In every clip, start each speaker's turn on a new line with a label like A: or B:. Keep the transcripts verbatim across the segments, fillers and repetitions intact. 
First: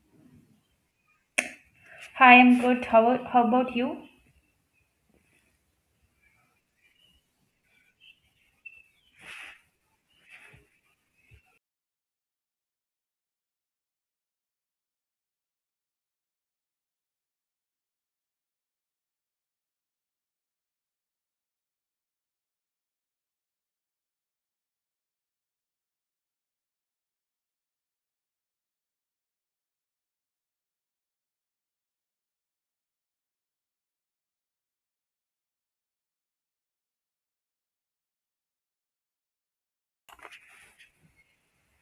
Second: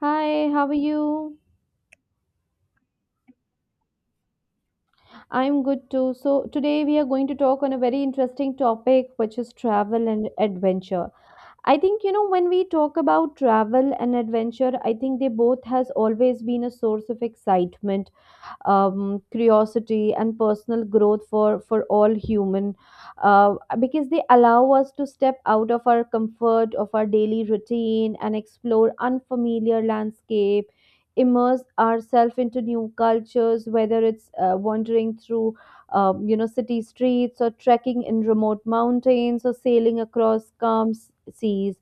A: Hi, how are you?
B: Hi, I'm good. How, how about you?
A: I'm good too. So, today we are going to talk on a very interesting topic, which is travel and adventure. I think, you know, when we talk about travel and adventure, I think they both has always been a source of excitement, um, curiosity and personal growth for for all human, uh, because they allow us to step out of our comfort of our daily routine and explore unfamiliar landscape, immerse ourselves into new cultures, whether it's uh, wandering through, um, you know, city streets, or trekking in remote mountains, or sailing across calm s- seas.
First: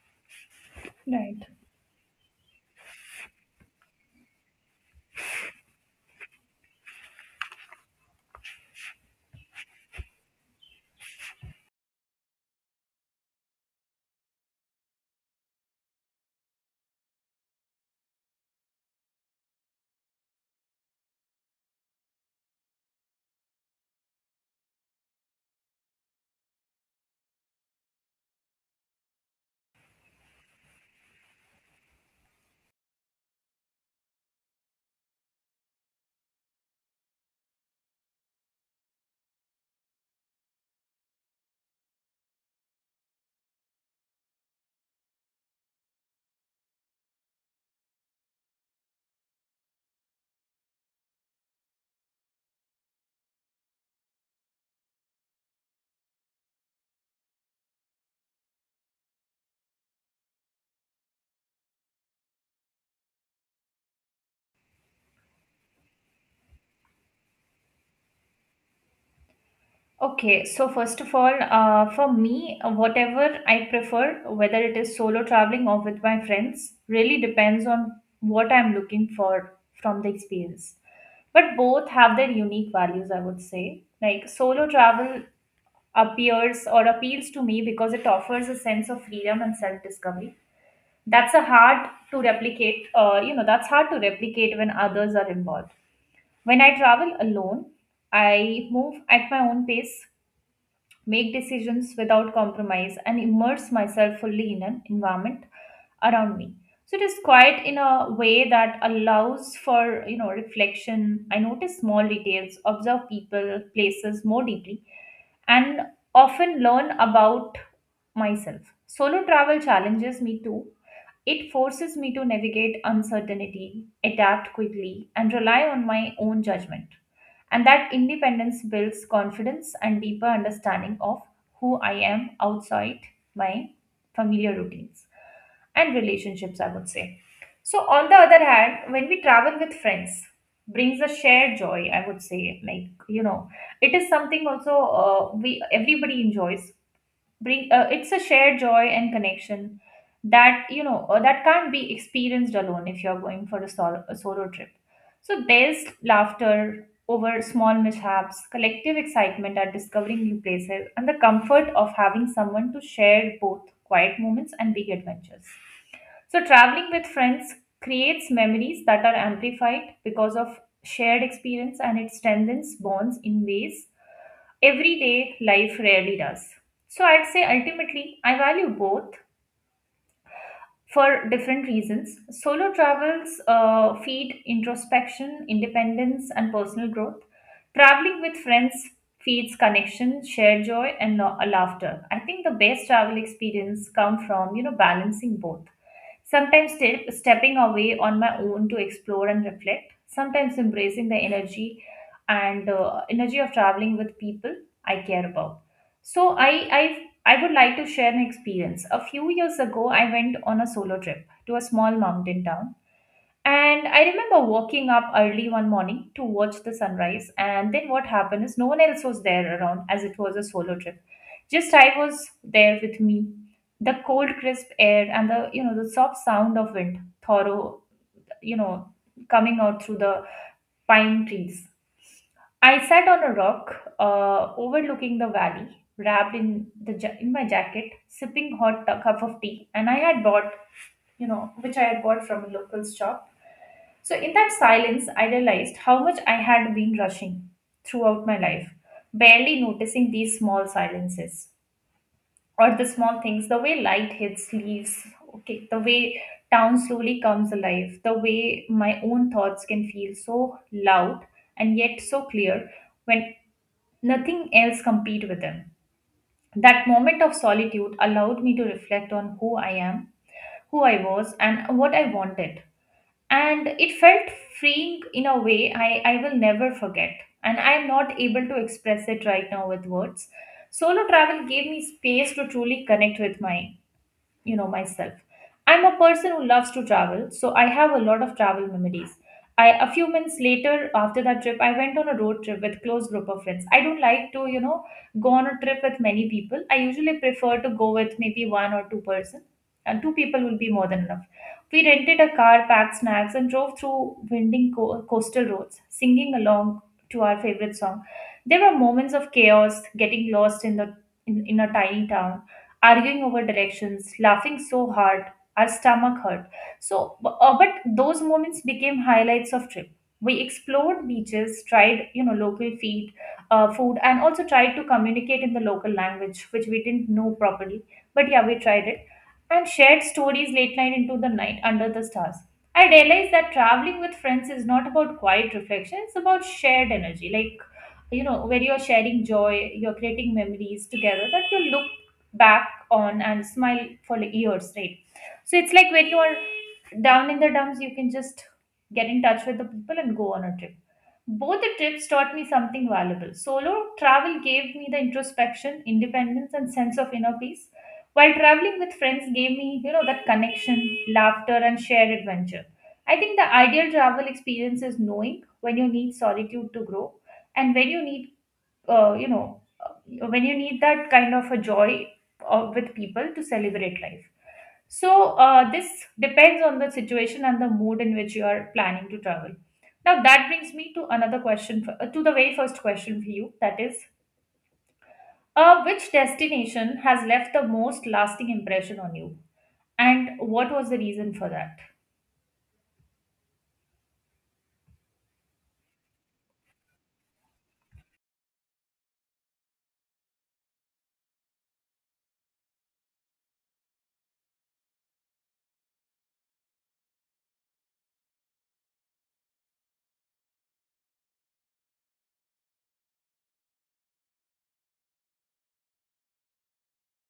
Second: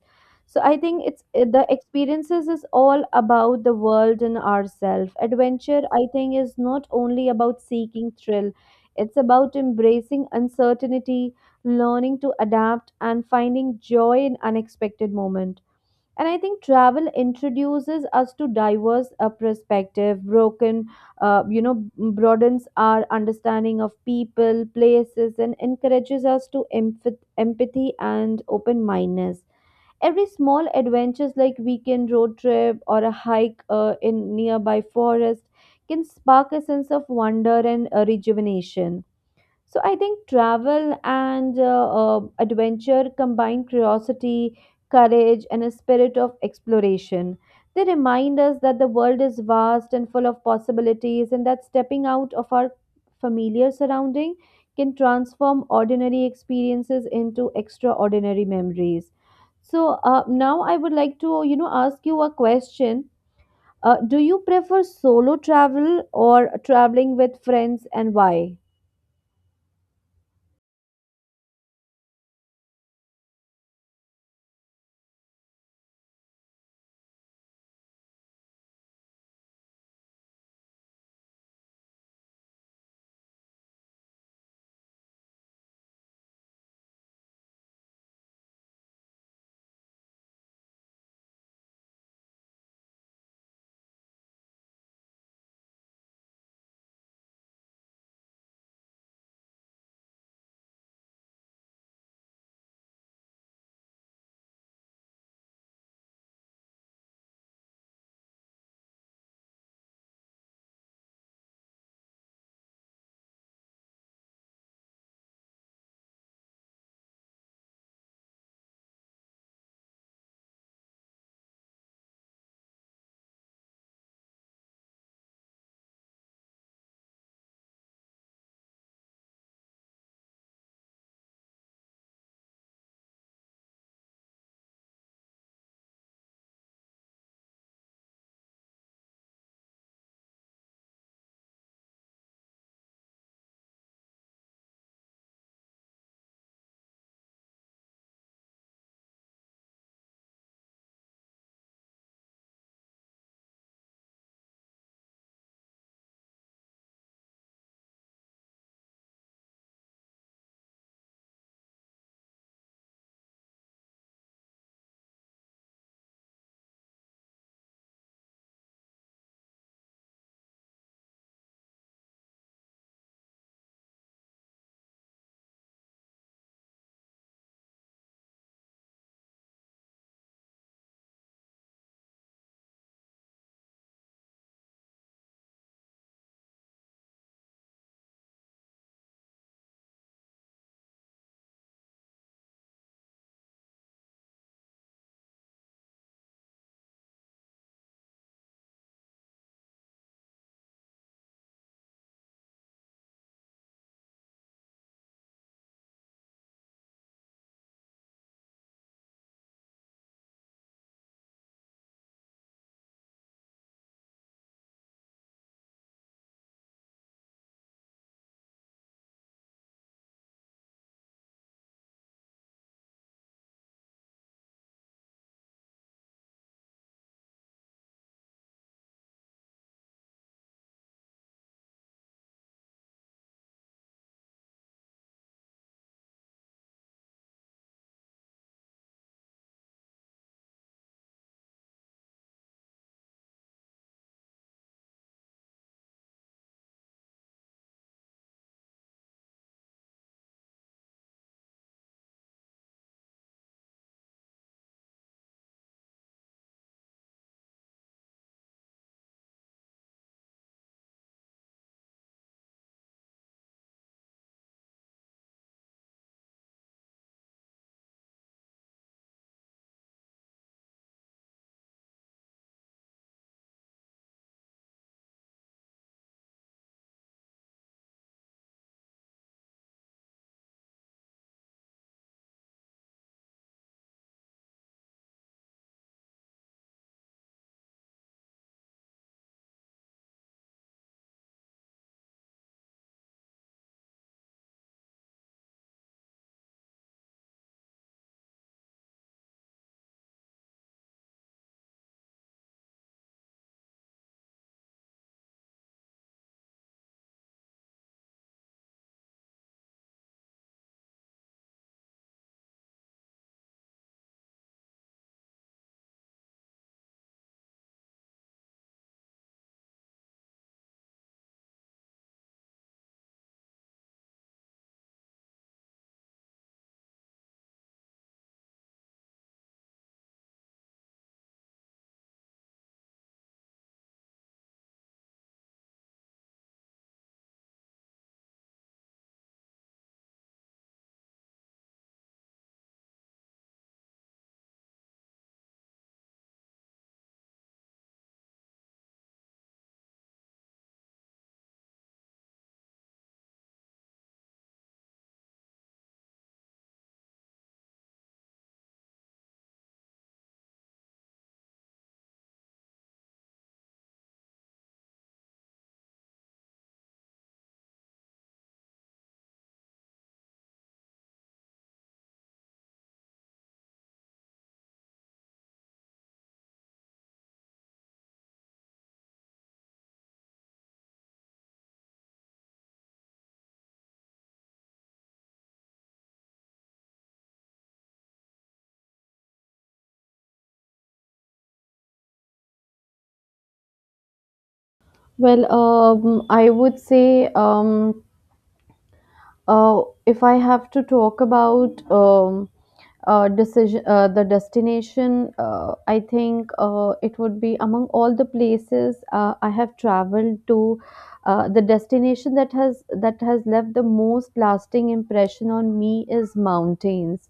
A: So I think it's
B: Right.
A: it- the experiences is all about the world and ourselves. Adventure, I think, is not only about seeking thrill. It's about embracing uncertainty, learning to adapt, and finding joy in unexpected moment. And I think travel introduces us to diverse uh, perspective, broken, uh, you know, broadens our understanding of people, places, and encourages us to empath- empathy and open mindedness. Every small adventures like weekend road trip or a hike uh, in nearby forest can spark a sense of wonder and, uh, rejuvenation. So I think travel and uh, uh, adventure combine curiosity, courage, and a spirit of exploration. They remind us that the world is vast and full of possibilities, and that stepping out of our familiar surrounding can transform ordinary experiences into extraordinary memories. So, uh, now I would like to, you know, ask you a question. Uh, do you prefer solo travel or traveling with friends, and why?
B: Okay, so first of all, uh, for me, whatever I prefer, whether it is solo traveling or with my friends, really depends on what I'm looking for from the experience. But both have their unique values, I would say. Like solo travel appears or appeals to me because it offers a sense of freedom and self-discovery. That's a hard to replicate. Uh, you know, that's hard to replicate when others are involved. When I travel alone, I move at my own pace, make decisions without compromise, and immerse myself fully in an environment around me. So it is quiet in a way that allows for you know reflection. I notice small details, observe people, places more deeply, and often learn about myself. Solo travel challenges me too. It forces me to navigate uncertainty, adapt quickly, and rely on my own judgment. And that independence builds confidence and deeper understanding of who I am outside my familiar routines and relationships, I would say. So, on the other hand, when we travel with friends, brings a shared joy, I would say, like, you know it is something also, uh, we everybody enjoys bring, uh, it's a shared joy and connection that, you know uh, that can't be experienced alone if you're going for a, sol- a solo trip. So there's laughter over small mishaps, collective excitement at discovering new places, and the comfort of having someone to share both quiet moments and big adventures. So traveling with friends creates memories that are amplified because of shared experience, and it strengthens bonds in ways everyday life rarely does. So I'd say ultimately I value both for different reasons. Solo travels uh, feed introspection, independence, and personal growth. Traveling with friends feeds connection, shared joy, and la- laughter. I think the best travel experience come from you know balancing both. Sometimes step, stepping away on my own to explore and reflect. Sometimes embracing the energy and uh, energy of traveling with people I care about. So I I I would like to share an experience. A few years ago, I went on a solo trip to a small mountain town, and I remember waking up early one morning to watch the sunrise. And then what happened is no one else was there around as it was a solo trip. Just I was there with me. The cold, crisp air and the, you know, the soft sound of wind, thorough, you know, coming out through the pine trees. I sat on a rock, uh, overlooking the valley, wrapped in the ja- in my jacket, sipping hot t- cup of tea, and I had bought, you know, which I had bought from a local shop. So in that silence, I realized how much I had been rushing throughout my life, barely noticing these small silences or the small things, the way light hits leaves, okay, the way town slowly comes alive, the way my own thoughts can feel so loud and yet so clear when nothing else compete with them. That moment of solitude allowed me to reflect on who I am, who I was, and what I wanted. And it felt freeing in a way i, I will never forget, and I am not able to express it right now with words. Solo travel gave me space to truly connect with my, you know myself. I'm a person who loves to travel, so I have a lot of travel memories. I A few months later, after that trip, I went on a road trip with close group of friends. I don't like to, you know go on a trip with many people. I usually prefer to go with maybe one or two person, and two people will be more than enough. We rented a car, packed snacks, and drove through winding co- coastal roads, singing along to our favorite song. There were moments of chaos, getting lost in the, in, in a tiny town, arguing over directions, laughing so hard, our stomach hurt. So, bu- uh, but those moments became highlights of trip. We explored beaches, tried, you know local feed, uh, food, and also tried to communicate in the local language, which we didn't know properly. But yeah, we tried it, and shared stories late night into the night under the stars. I realized that traveling with friends is not about quiet reflection; it's about shared energy, like, you know where you're sharing joy, you're creating memories together that you look back on and smile for years, right? So it's like when you are down in the dumps, you can just get in touch with the people and go on a trip. Both the trips taught me something valuable. Solo travel gave me the introspection, independence, and sense of inner peace, while traveling with friends gave me, you know, that connection, laughter, and shared adventure. I think the ideal travel experience is knowing when you need solitude to grow, and when you need, uh, you know uh, when you need that kind of a joy uh, with people to celebrate life. So uh, this depends on the situation and the mood in which you are planning to travel. Now that brings me to another question for, uh, to the very first question for you, that is, uh, which destination has left the most lasting impression on you, and what was the reason for that?
A: Well, um, I would say, um, uh, if I have to talk about, um, uh, decision, uh, the destination, uh, I think uh, it would be among all the places uh, I have traveled to. Uh, the destination that has that has left the most lasting impression on me is mountains.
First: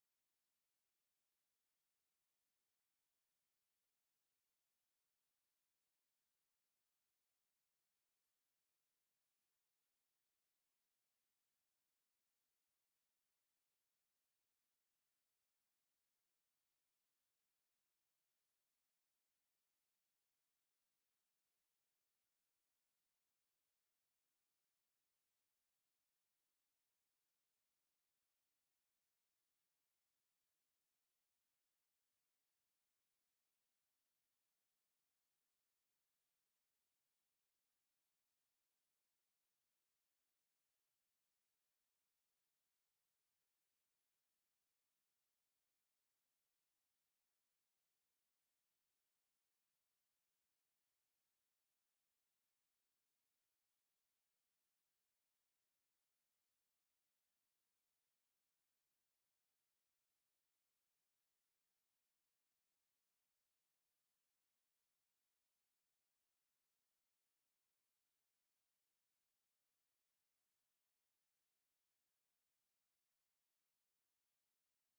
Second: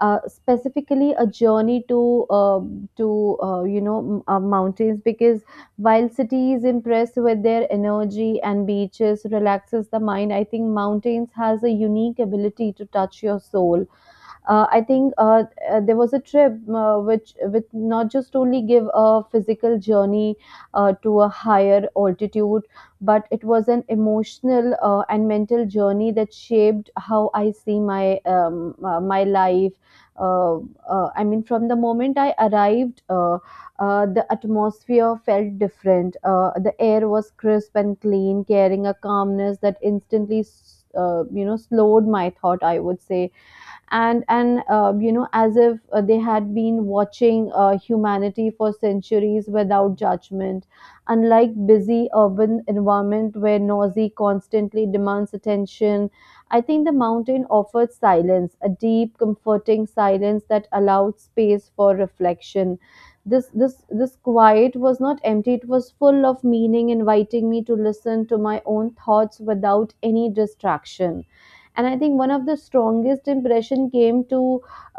A: Uh, specifically, a journey to uh, to uh, you know, m- uh, mountains, because while cities impress with their energy and beaches relaxes the mind, I think mountains has a unique ability to touch your soul. Uh, I think uh, uh, There was a trip uh, which with not just only give a physical journey uh, to a higher altitude, but it was an emotional uh, and mental journey that shaped how I see my, um, uh, my life. Uh, uh, I mean, from the moment I arrived, uh, uh, the atmosphere felt different. Uh, the air was crisp and clean, carrying a calmness that instantly s- uh, you know, slowed my thought, I would say, and and uh, you know, as if uh, they had been watching uh, humanity for centuries without judgment, unlike busy urban environment where noisy constantly demands attention. I think the mountain offered silence, a deep comforting silence that allowed space for reflection. This this this quiet was not empty, it was full of meaning, inviting me to listen to my own thoughts without any distraction. And I think one of the strongest impression came to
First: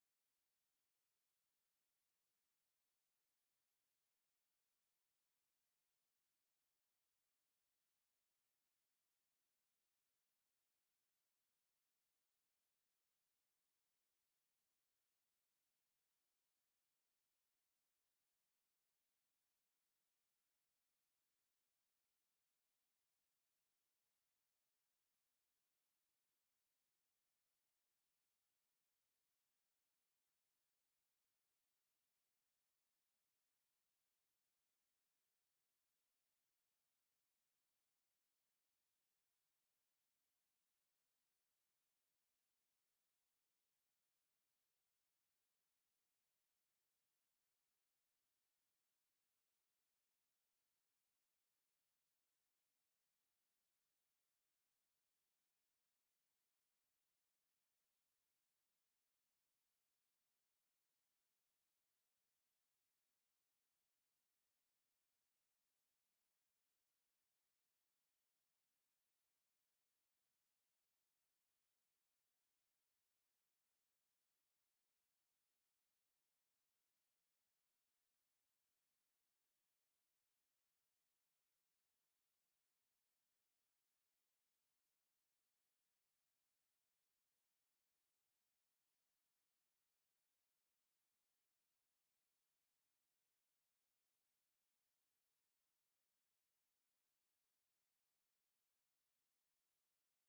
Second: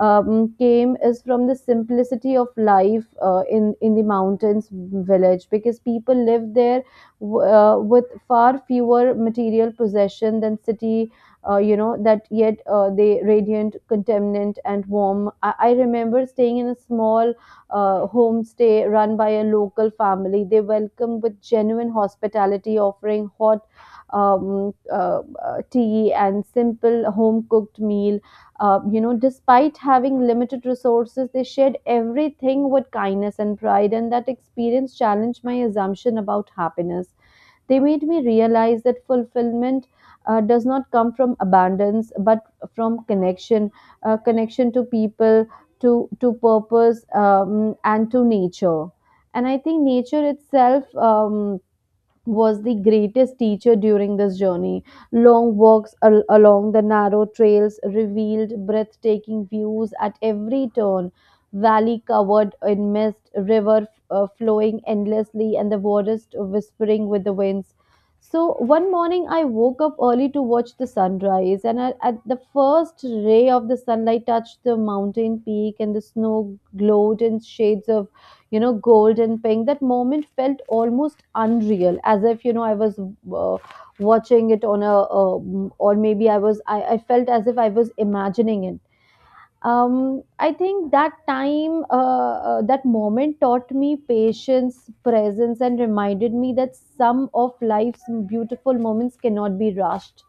A: um, came is from the simplicity of life uh, in in the mountains village, because people live there w- uh, with far fewer material possession than city. Uh, you know that yet uh, They radiant contaminant and warm. I, I remember staying in a small uh, homestay run by a local family. They welcomed with genuine hospitality, offering hot, um, uh, uh, tea and simple home cooked meal. Uh, you know, despite having limited resources, they shared everything with kindness and pride, and that experience challenged my assumption about happiness. They made me realize that fulfillment uh, does not come from abundance, but from connection, uh, connection to people, to to purpose, um, and to nature. And I think nature itself, Um, was the greatest teacher during this journey. Long walks al- along the narrow trails revealed breathtaking views at every turn. Valley covered in mist, river uh, flowing endlessly, and the forest whispering with the winds. So one morning I woke up early to watch the sunrise, and I, at the first ray of the sunlight touched the mountain peak, and the snow glowed in shades of, you know, gold and pink. That moment felt almost unreal, as if, you know, I was, uh, watching it on a, um, or maybe I was, I, I felt as if I was imagining it. um, I think that time, uh, uh, that moment taught me patience, presence, and reminded me that some of life's beautiful moments cannot be rushed.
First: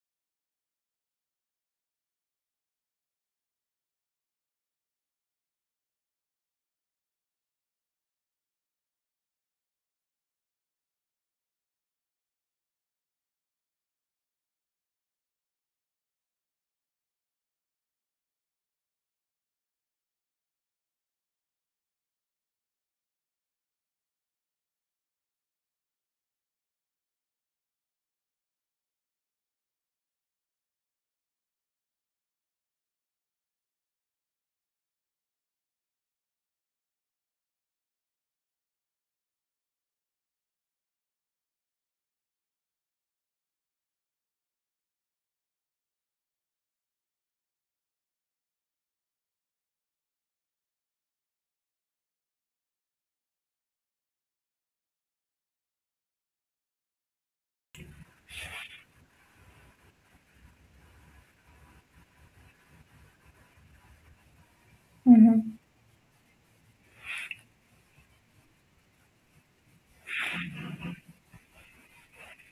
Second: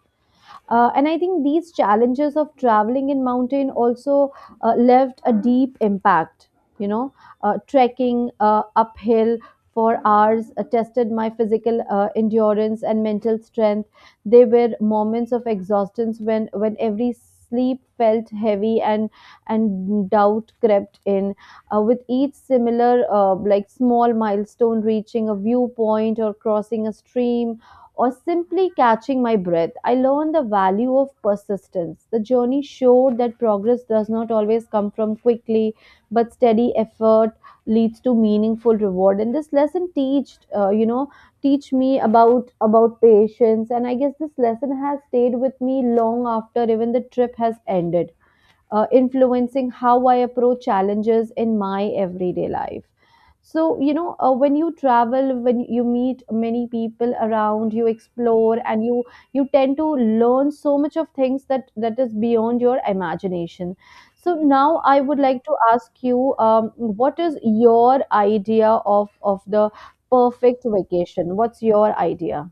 A: Uh, and I think these challenges of traveling in mountain also uh, left a deep impact. You know, uh, trekking uh, uphill for hours, uh, tested my physical uh, endurance and mental strength. There were moments of exhaustion, when when every sleep felt heavy, and and doubt crept in. Uh, with each similar uh, like small milestone, reaching a viewpoint or crossing a stream or simply catching my breath, I learned the value of persistence. The journey showed that progress does not always come from quickly, but steady effort leads to meaningful reward. And this lesson teach, uh, you know, teach me about about patience. And I guess this lesson has stayed with me long after even the trip has ended, uh, influencing how I approach challenges in my everyday life. So, you know, uh, when you travel, when you meet many people around, you explore and you you tend to learn so much of things that that is beyond your imagination. So now I would like to
B: Mhm.
A: ask you, um, what is your idea of of the perfect vacation? What's your idea?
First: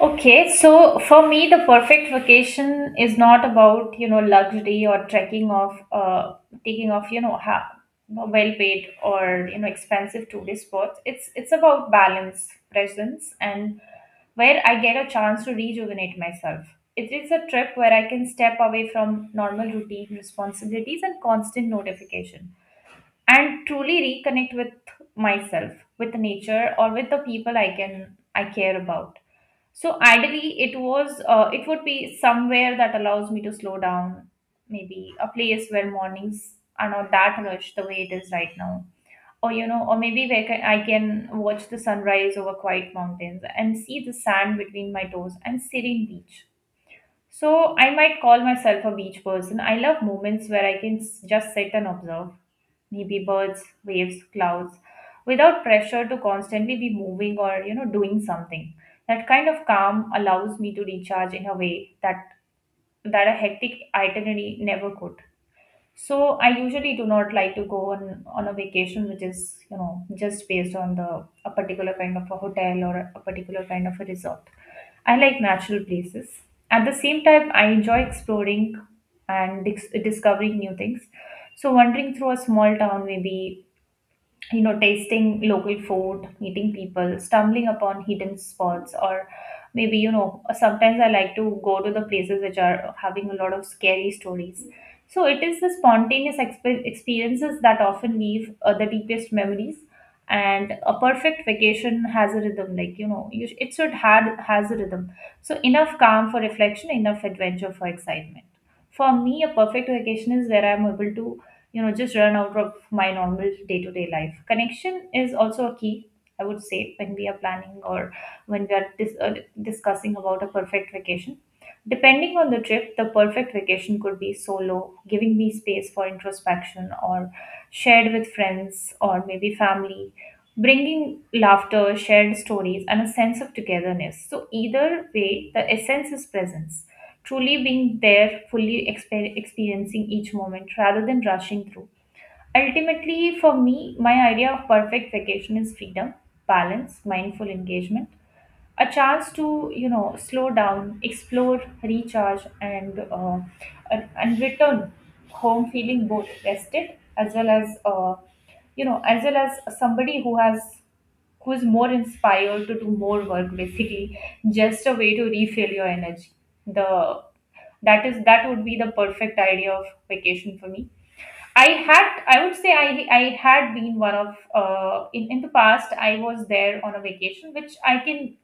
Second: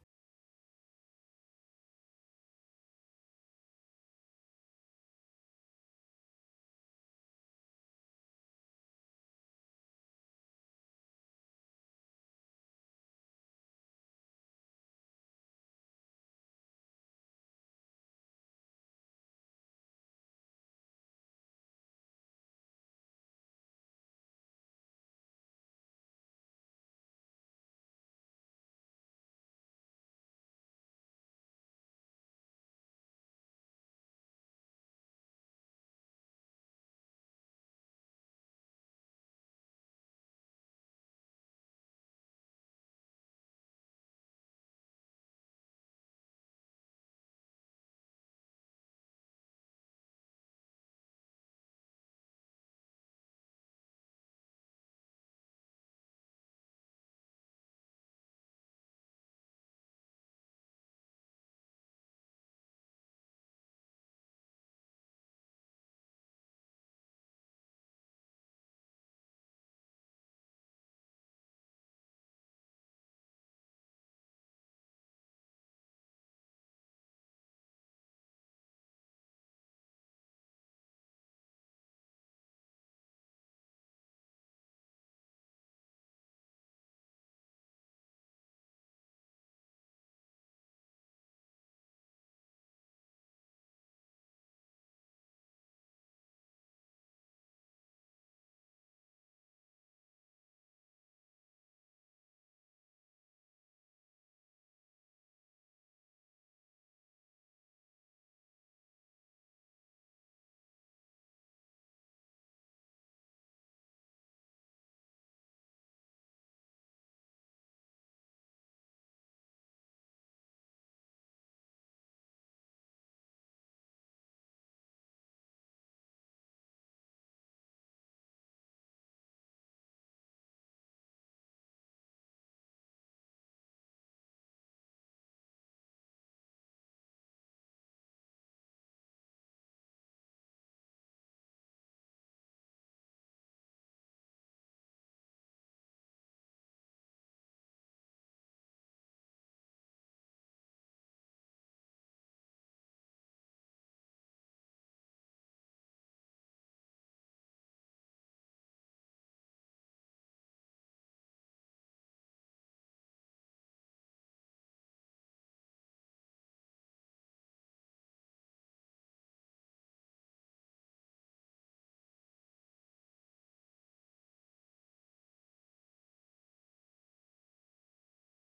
B: Okay, so for me, the perfect vacation is not about, you know luxury or trekking off, uh, taking off, you know ha- well-paid or, you know expensive tourist spots. It's it's about balance, presence, and where I get a chance to rejuvenate myself. It is a trip where I can step away from normal routine responsibilities and constant notification, and truly reconnect with myself, with nature, or with the people I can I care about. So ideally, it was uh, it would be somewhere that allows me to slow down, maybe a place where mornings are not that rushed the way it is right now. Or, you know, or maybe where ca- I can watch the sunrise over quiet mountains and see the sand between my toes and serene beach. So I might call myself a beach person. I love moments where I can s- just sit and observe, maybe birds, waves, clouds, without pressure to constantly be moving or, you know doing something. That kind of calm allows me to recharge in a way that that a hectic itinerary never could. So I usually do not like to go on on a vacation which is, you know, just based on the a particular kind of a hotel or a particular kind of a resort. I like natural places. At the same time, I enjoy exploring and dis- discovering new things. So wandering through a small town, maybe, you know tasting local food, meeting people, stumbling upon hidden spots, or maybe, you know sometimes I like to go to the places which are having a lot of scary stories. So it is the spontaneous exp- experiences that often leave uh, the deepest memories. And a perfect vacation has a rhythm, like, you know you, sh- it should had has a rhythm. So enough calm for reflection, enough adventure for excitement. For me, a perfect vacation is where I'm able to, you know just run out of my normal day-to-day life. Connection is also a key, I would say. When we are planning or when we are dis- uh, discussing about a perfect vacation, depending on the trip, the perfect vacation could be solo, giving me space for introspection, or shared with friends or maybe family, bringing laughter, shared stories, and a sense of togetherness. So, either way, the essence is presence, truly being there, fully exper- experiencing each moment rather than rushing through. Ultimately, for me, my idea of perfect vacation is freedom, balance, mindful engagement, a chance to, you know slow down, explore, recharge, and uh, and and return home feeling both rested as well as uh, you know as well as somebody who has who is more inspired to do more work, basically. Just a way to refill your energy. The that is That would be the perfect idea of vacation for me. I had, I would say, I I had been one of, uh, in in the past. I was there on a vacation, which I can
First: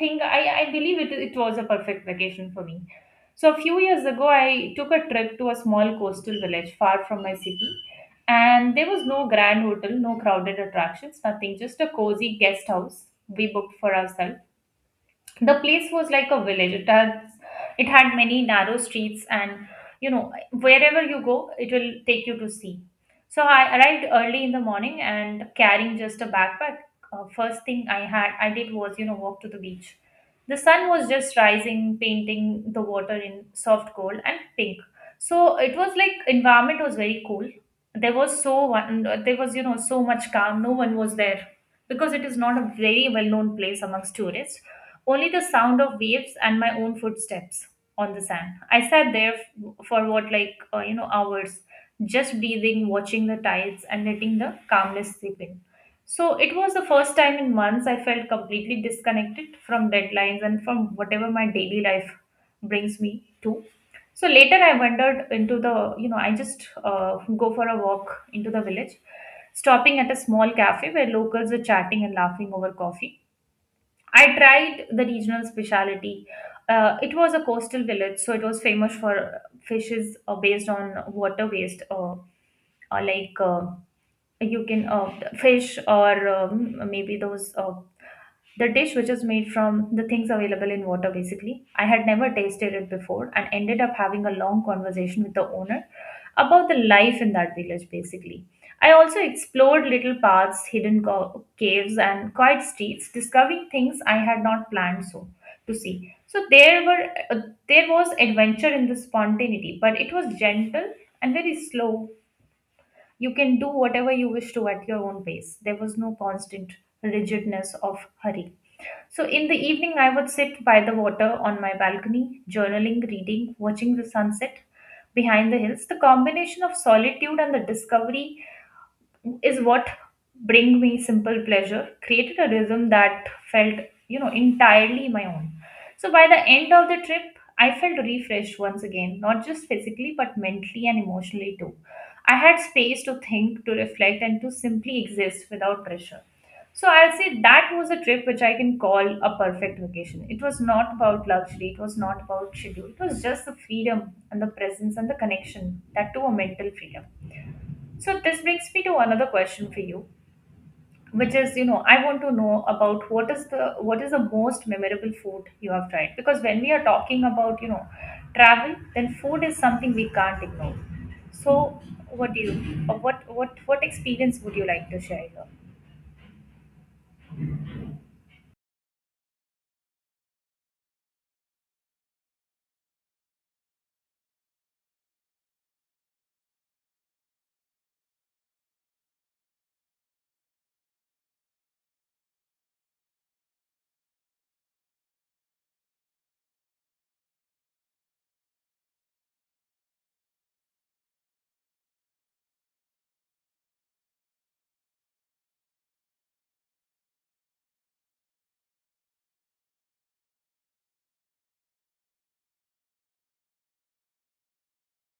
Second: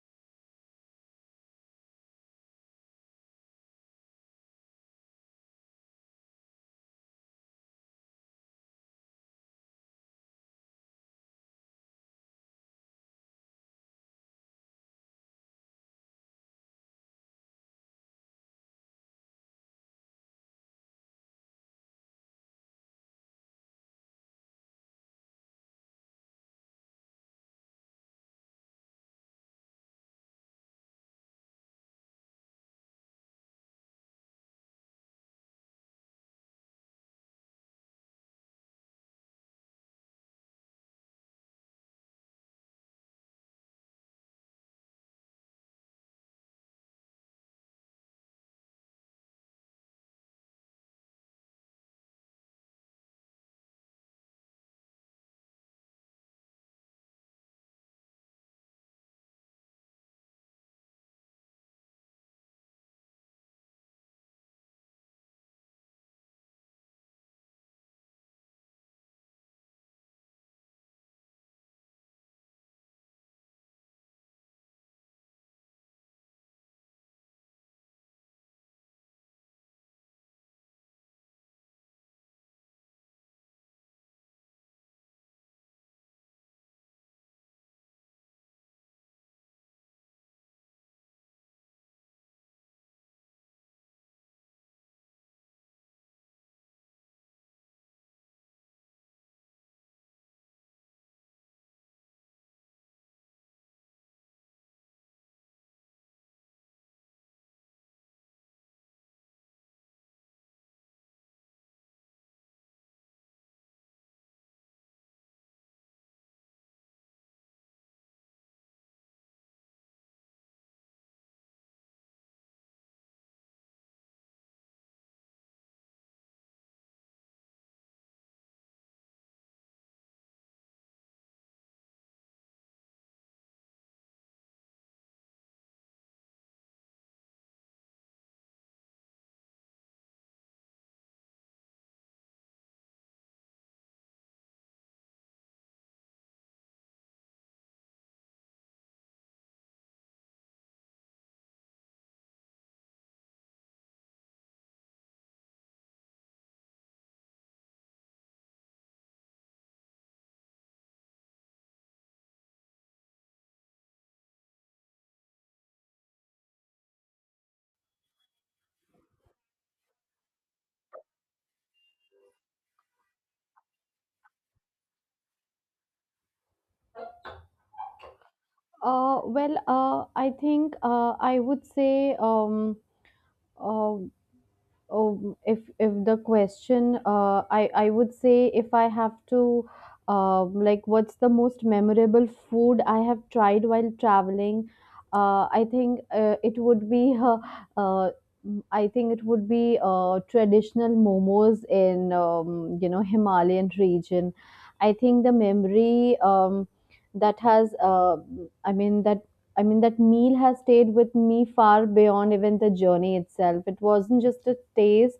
B: think I I believe it it was a perfect vacation for me. So a few years ago, I took a trip to a small coastal village far from my city, and there was no grand hotel, no crowded attractions, nothing, just a cozy guest house we booked for ourselves. The place was like a village. It had it had many narrow streets, and you know wherever you go it will take you to sea. So I arrived early in the morning, and carrying just a backpack. Uh, first thing i had i did was you know walk to the beach. The sun was just rising, painting the water in soft gold and pink. So it was like environment was very cool. There was so one there was you know so much calm, no one was there, because it is not a very well known place amongst tourists. Only the sound of waves and my own footsteps on the sand. I sat there f- for what, like, uh, you know, hours, just breathing, watching the tides, and letting the calmness seep in. So it was the first time in months I felt completely disconnected from deadlines and from whatever my daily life brings me to. So later I wandered into the, you know, I just uh, go for a walk into the village, stopping at a small cafe where locals were chatting and laughing over coffee. I tried the regional specialty. Uh, it was a coastal village, so it was famous for fishes uh, based on water waste, uh, or like uh, you can uh, fish or um, maybe those. Uh, the dish which is made from the things available in water basically, I had never tasted it before, and ended up having a long conversation with the owner about the life in that village basically. I also explored little paths, hidden co- caves and quiet streets, discovering things I had not planned. So to see so there were uh, there was adventure in the spontaneity, but it was gentle and very slow. You can do whatever you wish to at your own pace. There was no constant rigidness of hurry. So in the evening, I would sit by the water on my balcony, journaling, reading, watching the sunset behind the hills. The combination of solitude and the discovery is what bring me simple pleasure, created a rhythm that felt you know entirely my own. So by the end of the trip, I felt refreshed once again, not just physically but mentally and emotionally too. I had space to think, to reflect, and to simply exist without pressure. So I'll say that was a trip which I can call a perfect vacation. It was not about luxury, it was not about schedule, it was just the freedom and the presence and the connection that to a mental freedom. So this brings me to another question for you, which is, you know, I want to know about what is the what is the most memorable food you have tried? Because when we are talking about, you know, travel, then food is something we can't ignore. So what do you, uh, what what what experience would you like to share here?
A: Uh, well, uh, I think, uh, I would say, um, uh, oh, if if the question, uh, I I would say, if I have to, um, like, what's the most memorable food I have tried while traveling? Uh, I think uh, it would be, uh, uh, mm, I think it would be uh, traditional momos in, um, you know, Himalayan region. I think the memory, um, that has, uh, I mean that. I mean, that meal has stayed with me far beyond even the journey itself. It wasn't just a taste,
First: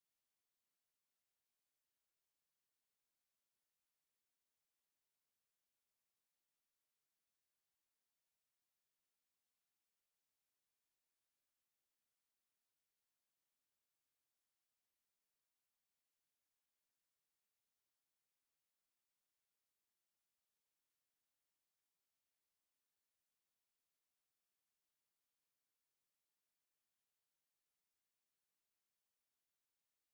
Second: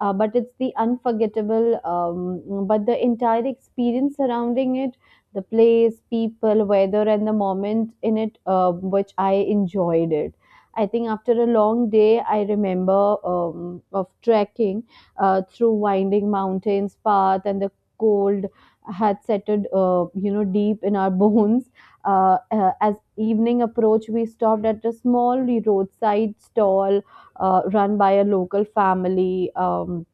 A: uh, but it's the unforgettable, um, but the entire experience surrounding it, the place, people, weather, and the moment in it, uh, which I enjoyed it. I think after a long day, I remember, um, of trekking uh, through winding mountains path, and the cold had settled, uh, you know, deep in our bones. Uh, uh, as evening approached, we stopped at a small roadside stall uh, run by a local family. Um,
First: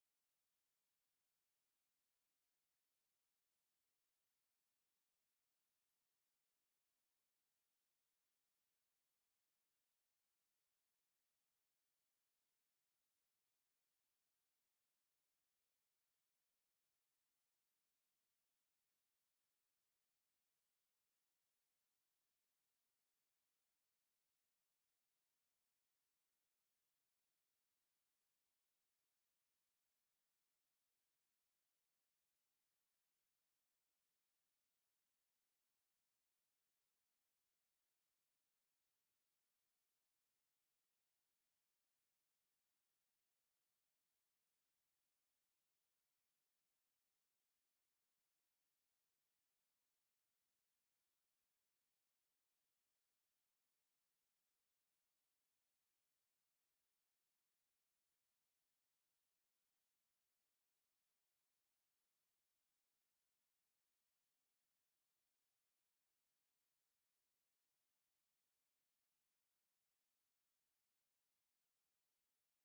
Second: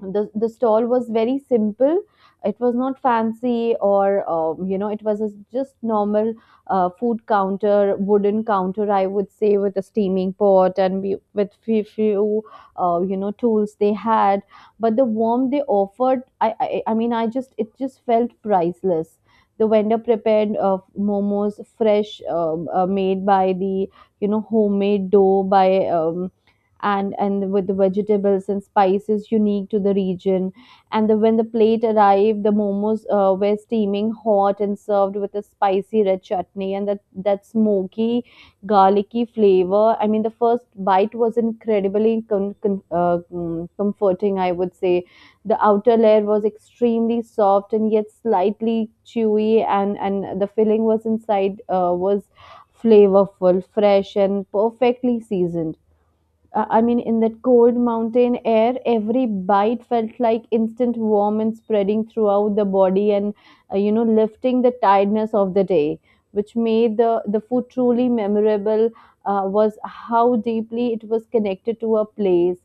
A: the the stall was very simple. It was not fancy, or, um, you know, it was a just normal uh, food counter, wooden counter, I would say, with a steaming pot, and we, with few, few, uh, you know, tools they had, but the warmth they offered, I, I I mean I just it just felt priceless. The vendor prepared uh, momos fresh, um, uh, made by the, you know, homemade dough by, um, and and with the vegetables and spices unique to the region. And the, when the plate arrived, the momos uh, were steaming hot and served with a spicy red chutney, and that that smoky, garlicky flavor, I mean the first bite was incredibly con- con- uh, mm, comforting, I would say. The outer layer was extremely soft and yet slightly chewy, and and the filling was inside, uh, was flavorful, fresh, and perfectly seasoned. uh, I mean, in that cold mountain air, every bite felt like instant warm and spreading throughout the body, and, uh, you know, lifting the tiredness of the day, which made the, the food truly memorable. Uh, was how deeply it was connected to a place.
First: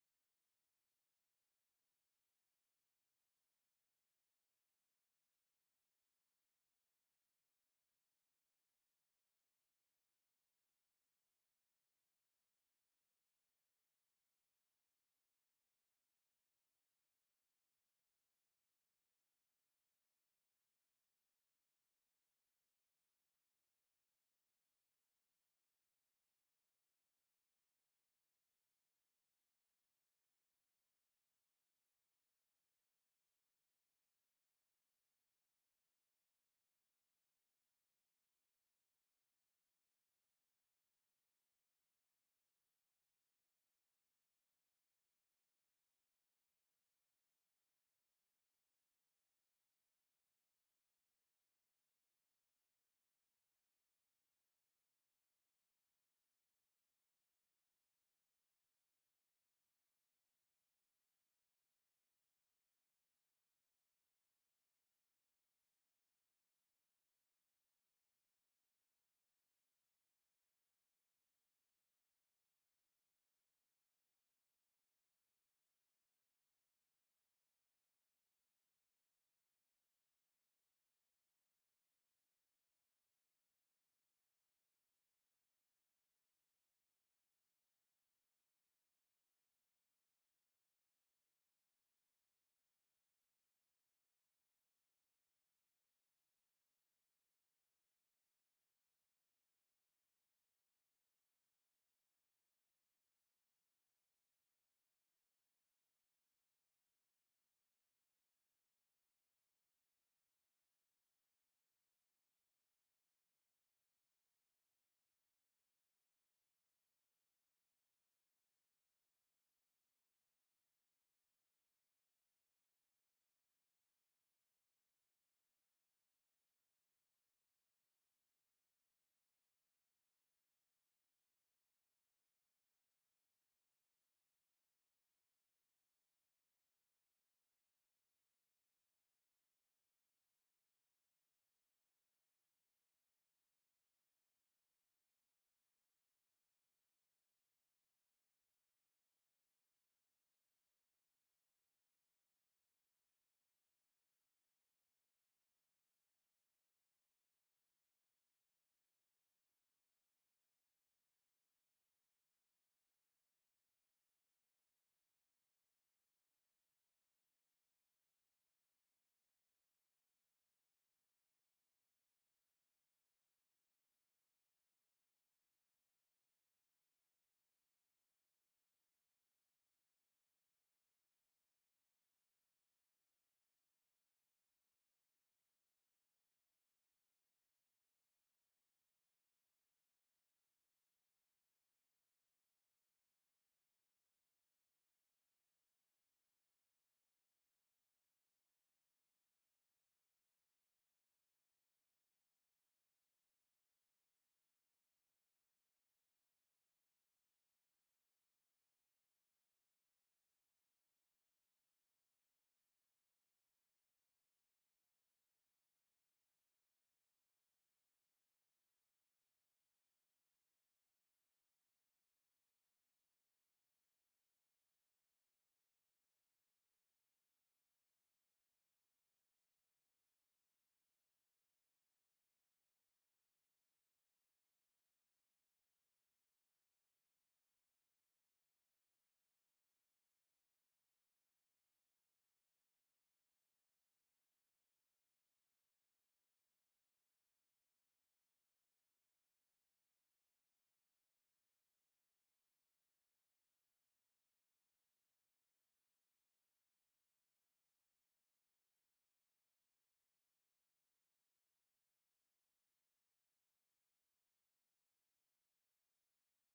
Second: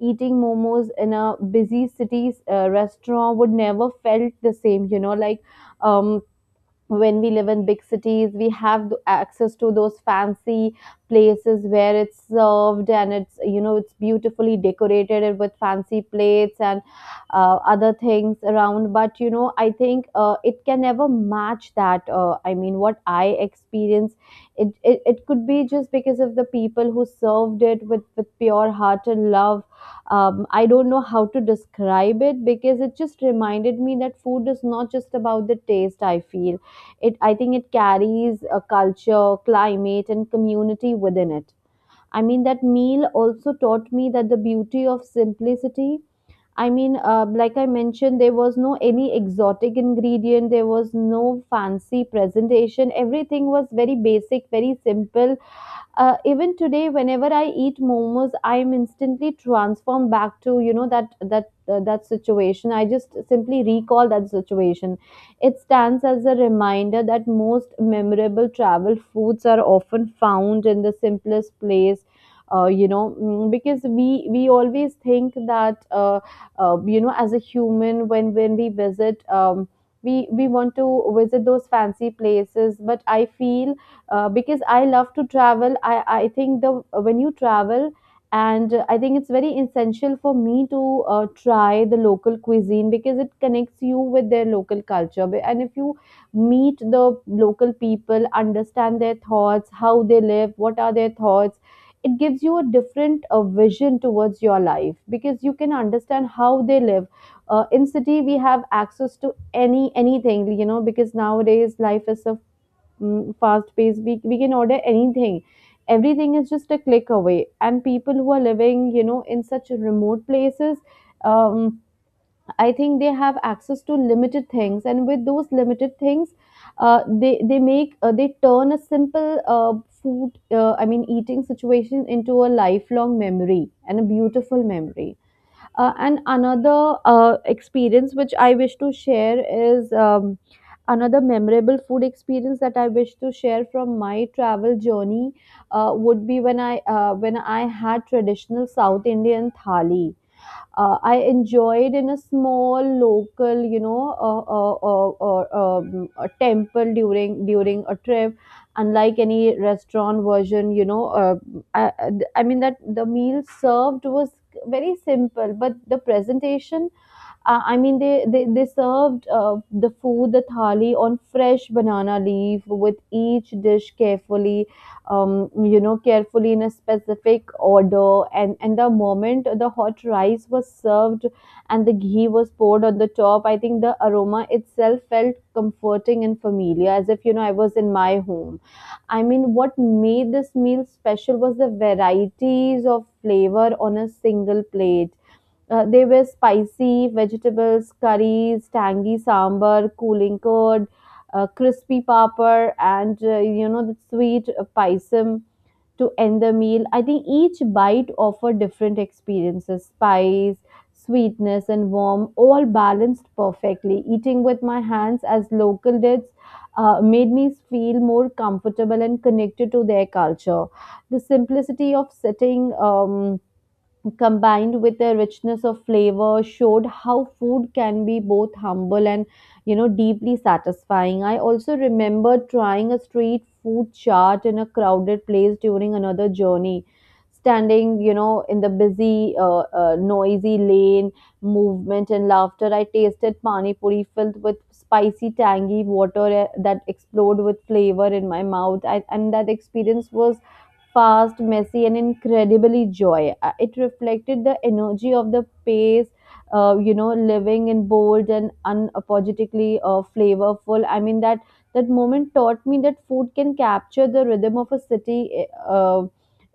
A: Eating momos in a busy city's uh, restaurant would never felt the same, you know, like um, when we live in big cities we have th- access to those fancy places where it's served and it's you know it's beautifully decorated and with fancy plates and uh, other things around. But you know I think uh, it can never match that, uh, I mean what I experience. It, it it could be just because of the people who served it with with pure heart and love. um, I don't know how to describe it, because it just reminded me that food is not just about the taste. I feel it, I think it carries a culture, climate, and community within it. I mean, that meal also taught me that the beauty of simplicity. I mean, uh, like I mentioned, there was no any exotic ingredient, there was no fancy presentation, everything was very basic, very simple. Uh, even today, whenever I eat momos, I am instantly transformed back to, you know that that uh, that situation. I just simply recall that situation. It stands as a reminder that most memorable travel foods are often found in the simplest place. Uh, you know mm, because we we always think that uh, uh, you know as a human, when when we visit, um, we we want to visit those fancy places. But I feel, uh, because I love to travel. I I think the, when you travel, and uh, I think it's very essential for me to uh, try the local cuisine, because it connects you with their local culture. Be- And if you meet the local people, understand their thoughts, how they live, what are their thoughts. It gives you a different uh, vision towards your life, because you can understand how they live. Uh, in city, we have access to any anything, you know, because nowadays life is so mm, fast paced. We, we can order anything, everything is just a click away. And people who are living, you know, in such remote places, um, I think they have access to limited things, and with those limited things uh, they they make, uh, they turn a simple uh, food, uh, I mean eating situation, into a lifelong memory and a beautiful memory. Uh, and another uh, experience which I wish to share is um, Another memorable food experience that I wish to share from my travel journey uh, would be when I uh, when I had traditional South Indian thali uh, I enjoyed in a small local, you know, uh, uh, uh, uh, um, a temple during during a trip. Unlike any restaurant version, you know, uh, I, I mean that the meal served was very simple, but the presentation, uh, I mean, they they, they served uh, the food, the thali, on fresh banana leaf with each dish carefully, um, you know, carefully in a specific order. And and the moment the hot rice was served and the ghee was poured on the top, I think the aroma itself felt comforting and familiar, as if, you know, I was in my home. I mean, what made this meal special was the varieties of flavor on a single plate. uh, they were spicy vegetables, curries, tangy sambar, cooling curd, uh, crispy papar, and, uh, you know the sweet uh, paisam to end the meal. I think each bite offered different experiences: spice, sweetness, and warmth, all balanced perfectly. Eating with my hands as local dish uh, made me feel more comfortable and connected to their culture. The simplicity of sitting, Um, combined with the richness of flavor, showed how food can be both humble and, you know, deeply satisfying. I also remember trying a street food chart in a crowded place during another journey, standing, you know, in the busy, uh, uh, noisy lane, movement and laughter. I tasted pani puri filled with spicy tangy water, eh, that exploded with flavor in my mouth. I, and that experience was fast, messy, and incredibly joy. Uh, It reflected the energy of the pace, uh, you know, living in bold and unapologetically uh, flavorful. I mean that that moment taught me that food can capture the rhythm of a city, Uh,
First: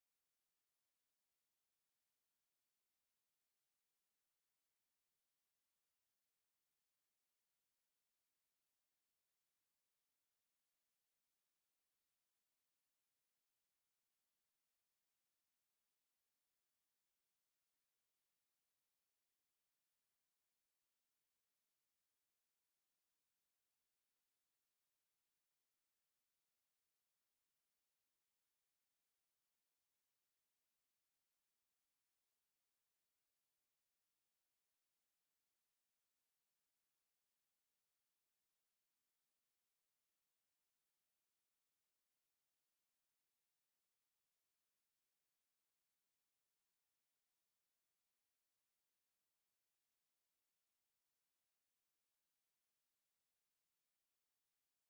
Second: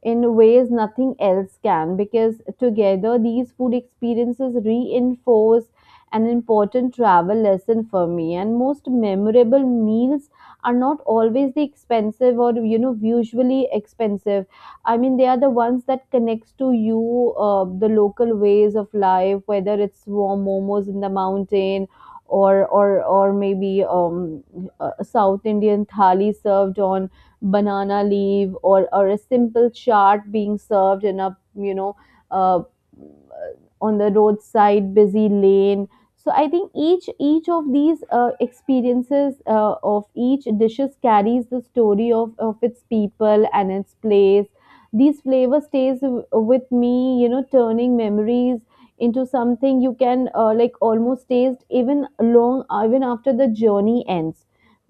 A: in ways nothing else can. Because together these food experiences reinforce an important travel lesson for me, and most memorable meals are not always the expensive, or, you know, usually expensive. I mean, they are the ones that connects to you, uh, the local ways of life, whether it's warm momos in the mountain, or or or maybe um, a South Indian thali served on banana leaf, or or a simple chaat being served in a, you know uh, on the roadside busy lane. So I think each each of these uh, experiences, uh, of each dishes, carries the story of, of its people and its place. These flavor stays w- with me, you know, turning memories into something you can, uh, like, almost taste even long, even after the journey ends,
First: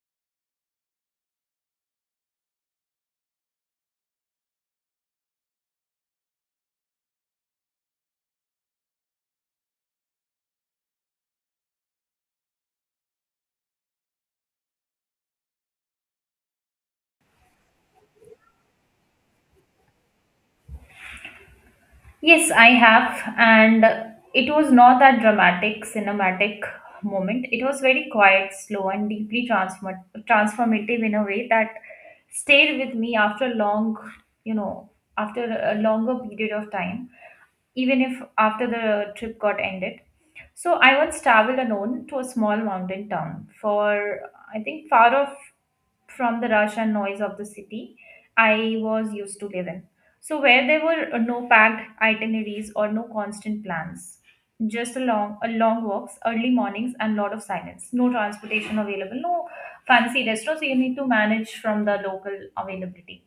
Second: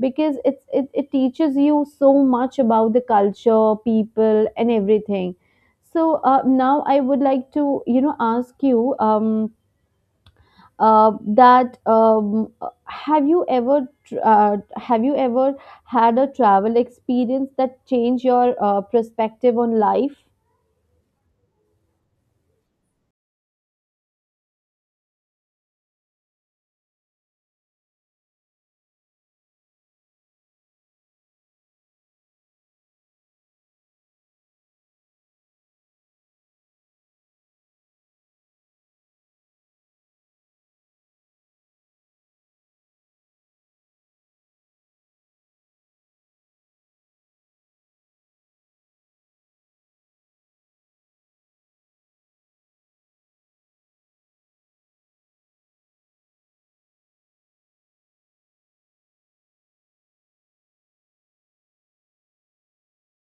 A: because it's it, it teaches you so much about the culture, people, and everything. So, uh, now I would like to, you know, ask you, um uh, that um, uh, have you ever tr- uh, have you ever had a travel experience that changed your uh, perspective on life?
B: Yes, I have, and it was not that dramatic cinematic moment. It was very quiet, slow, and deeply transform- transformative in a way that stayed with me after a long, you know, after a longer period of time, even if after the trip got ended. So I once traveled alone to a small mountain town for, I think, far off from the rush and noise of the city I was used to live in. So, where there were uh, no packed itineraries or no constant plans, just a long, a long walks, early mornings, and lot of silence. No transportation available, no fancy restaurants. So you need to manage from the local availability.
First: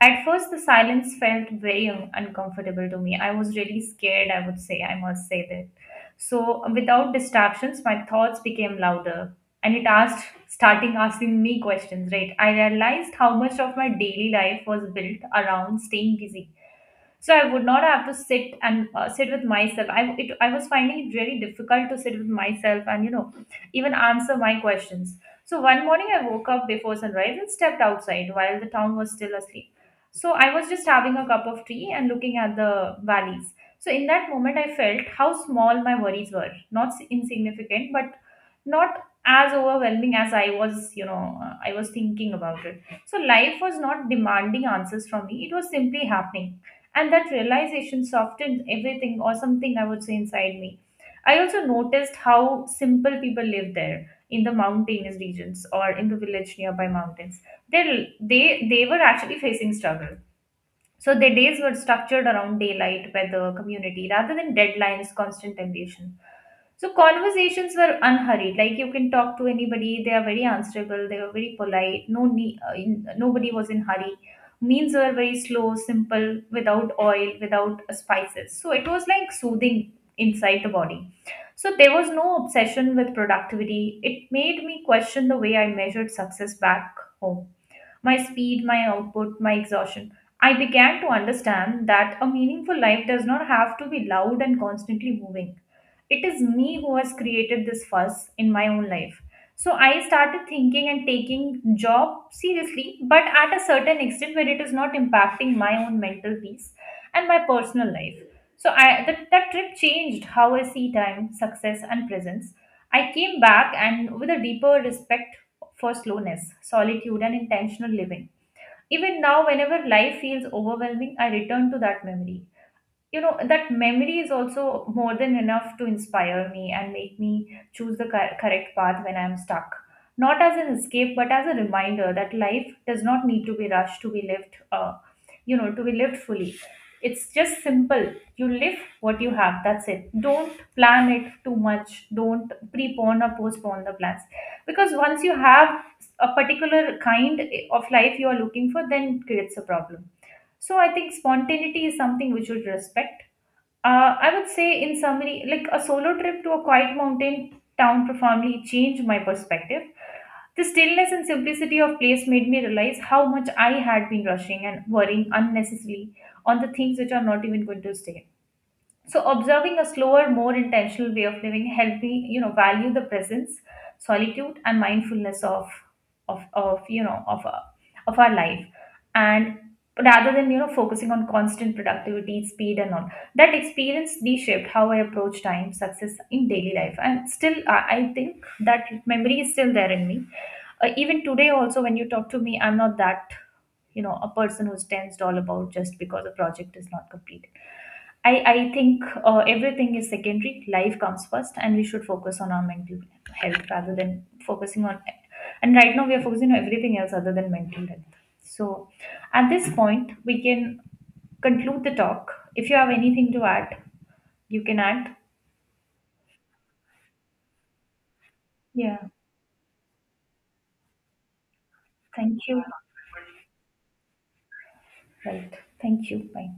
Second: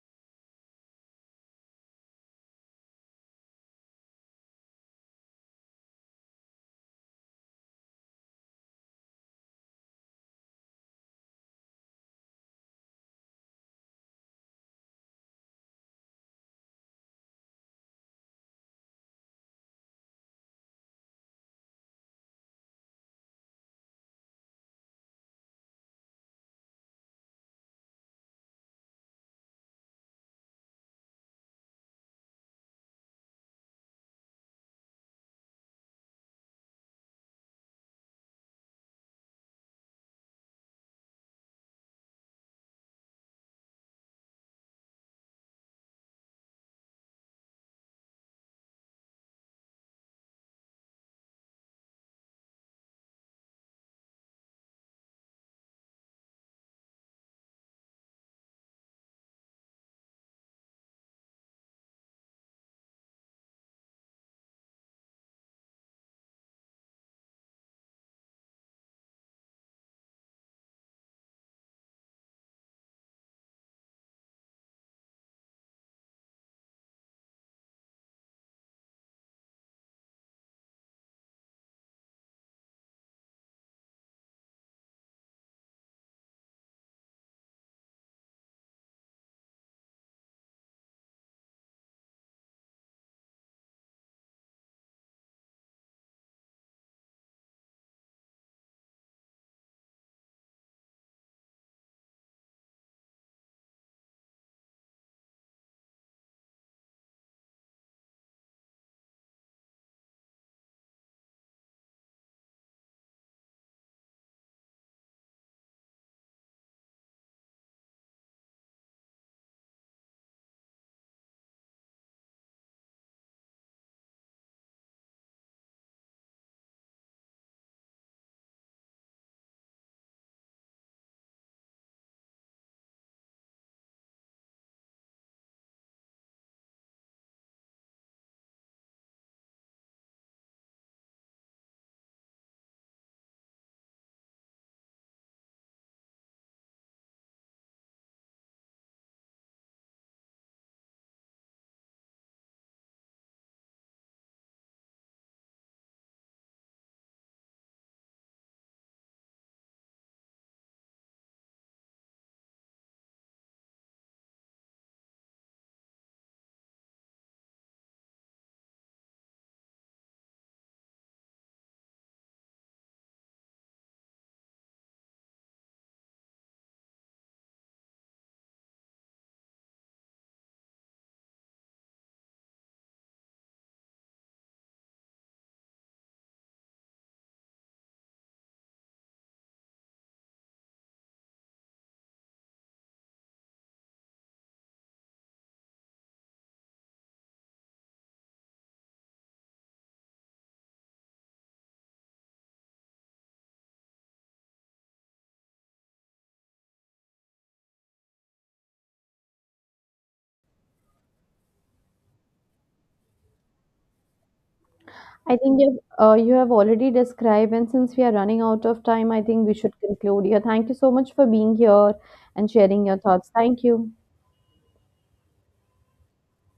B: At first, the silence felt very un- uncomfortable to me. I was really scared. I would say, I must say that. So, without distractions, my thoughts became louder, and it asked, starting asking me questions. Right, I realized how much of my daily life was built around staying busy, so I would not have to sit and uh, sit with myself. i it, I was finding it really difficult to sit with myself and you know even answer my questions. So one morning I woke up before sunrise and stepped outside while the town was still asleep. So I was just having a cup of tea and looking at the valleys. So in that moment, I felt how small my worries were, not si-, insignificant but not as overwhelming as i was you know uh, i was thinking about it. So life was not demanding answers from me, it was simply happening, and that realization softened everything, or something I would say, inside me. I also noticed how simple people live there in the mountainous regions or in the village nearby mountains. They they they were actually facing struggle. So their days were structured around daylight, weather, community, rather than deadlines, constant temptation. So conversations were unhurried. Like you can talk to anybody. They are very answerable. They were very polite. No, nee- uh, in, nobody was in hurry. Meals were very slow, simple, without oil, without spices. So it was like soothing inside the body. So there was no obsession with productivity. It made me question the way I measured success back home, my speed, my output, my exhaustion. I began to understand that a meaningful life does not have to be loud and constantly moving. It is me who has created this fuss in my own life. So I started thinking and taking job seriously, but at a certain extent where it is not impacting my own mental peace and my personal life. So I that, that trip changed how I see time, success, and presence. I came back and with a deeper respect for slowness, solitude, and intentional living. Even now, whenever life feels overwhelming, I return to that memory. You know that memory is also more than enough to inspire me and make me choose the cor- correct path when I'm stuck, not as an escape but as a reminder that life does not need to be rushed to be lived, uh, you know to be lived fully. It's just simple, you live what you have, that's it. Don't plan it too much. Don't prepone or postpone the plans, because once you have a particular kind of life you are looking for, then it creates a problem. So I think spontaneity is something we should respect. uh, I would say, in summary, like a solo trip to a quiet mountain town profoundly changed my perspective. The stillness and simplicity of place made me realize how much I had been rushing and worrying unnecessarily on the things which are not even going to stay. So observing a slower, more intentional way of living helped me, you know, value the presence, solitude, and mindfulness of of of you know of our of our life, and rather than you know focusing on constant productivity, speed, and all. That experience reshaped how I approach time, success in daily life, and still I, I think that memory is still there in me. Uh, even today, also when you talk to me, I'm not that you know a person who's tensed all about just because a project is not completed. I, I think uh, everything is secondary. Life comes first, and we should focus on our mental health rather than focusing on. And right now, we are focusing on everything else other than mental health. So, at this point, we can conclude the talk. If you have anything to add, you can add.
A: I think you've, uh, you have already described, and since we are running out of
B: Yeah.
A: time, I think we should conclude here. Thank you so much for being here
B: Thank
A: and
B: you.
A: sharing your thoughts. Thank you.
B: Right. Thank you. Bye.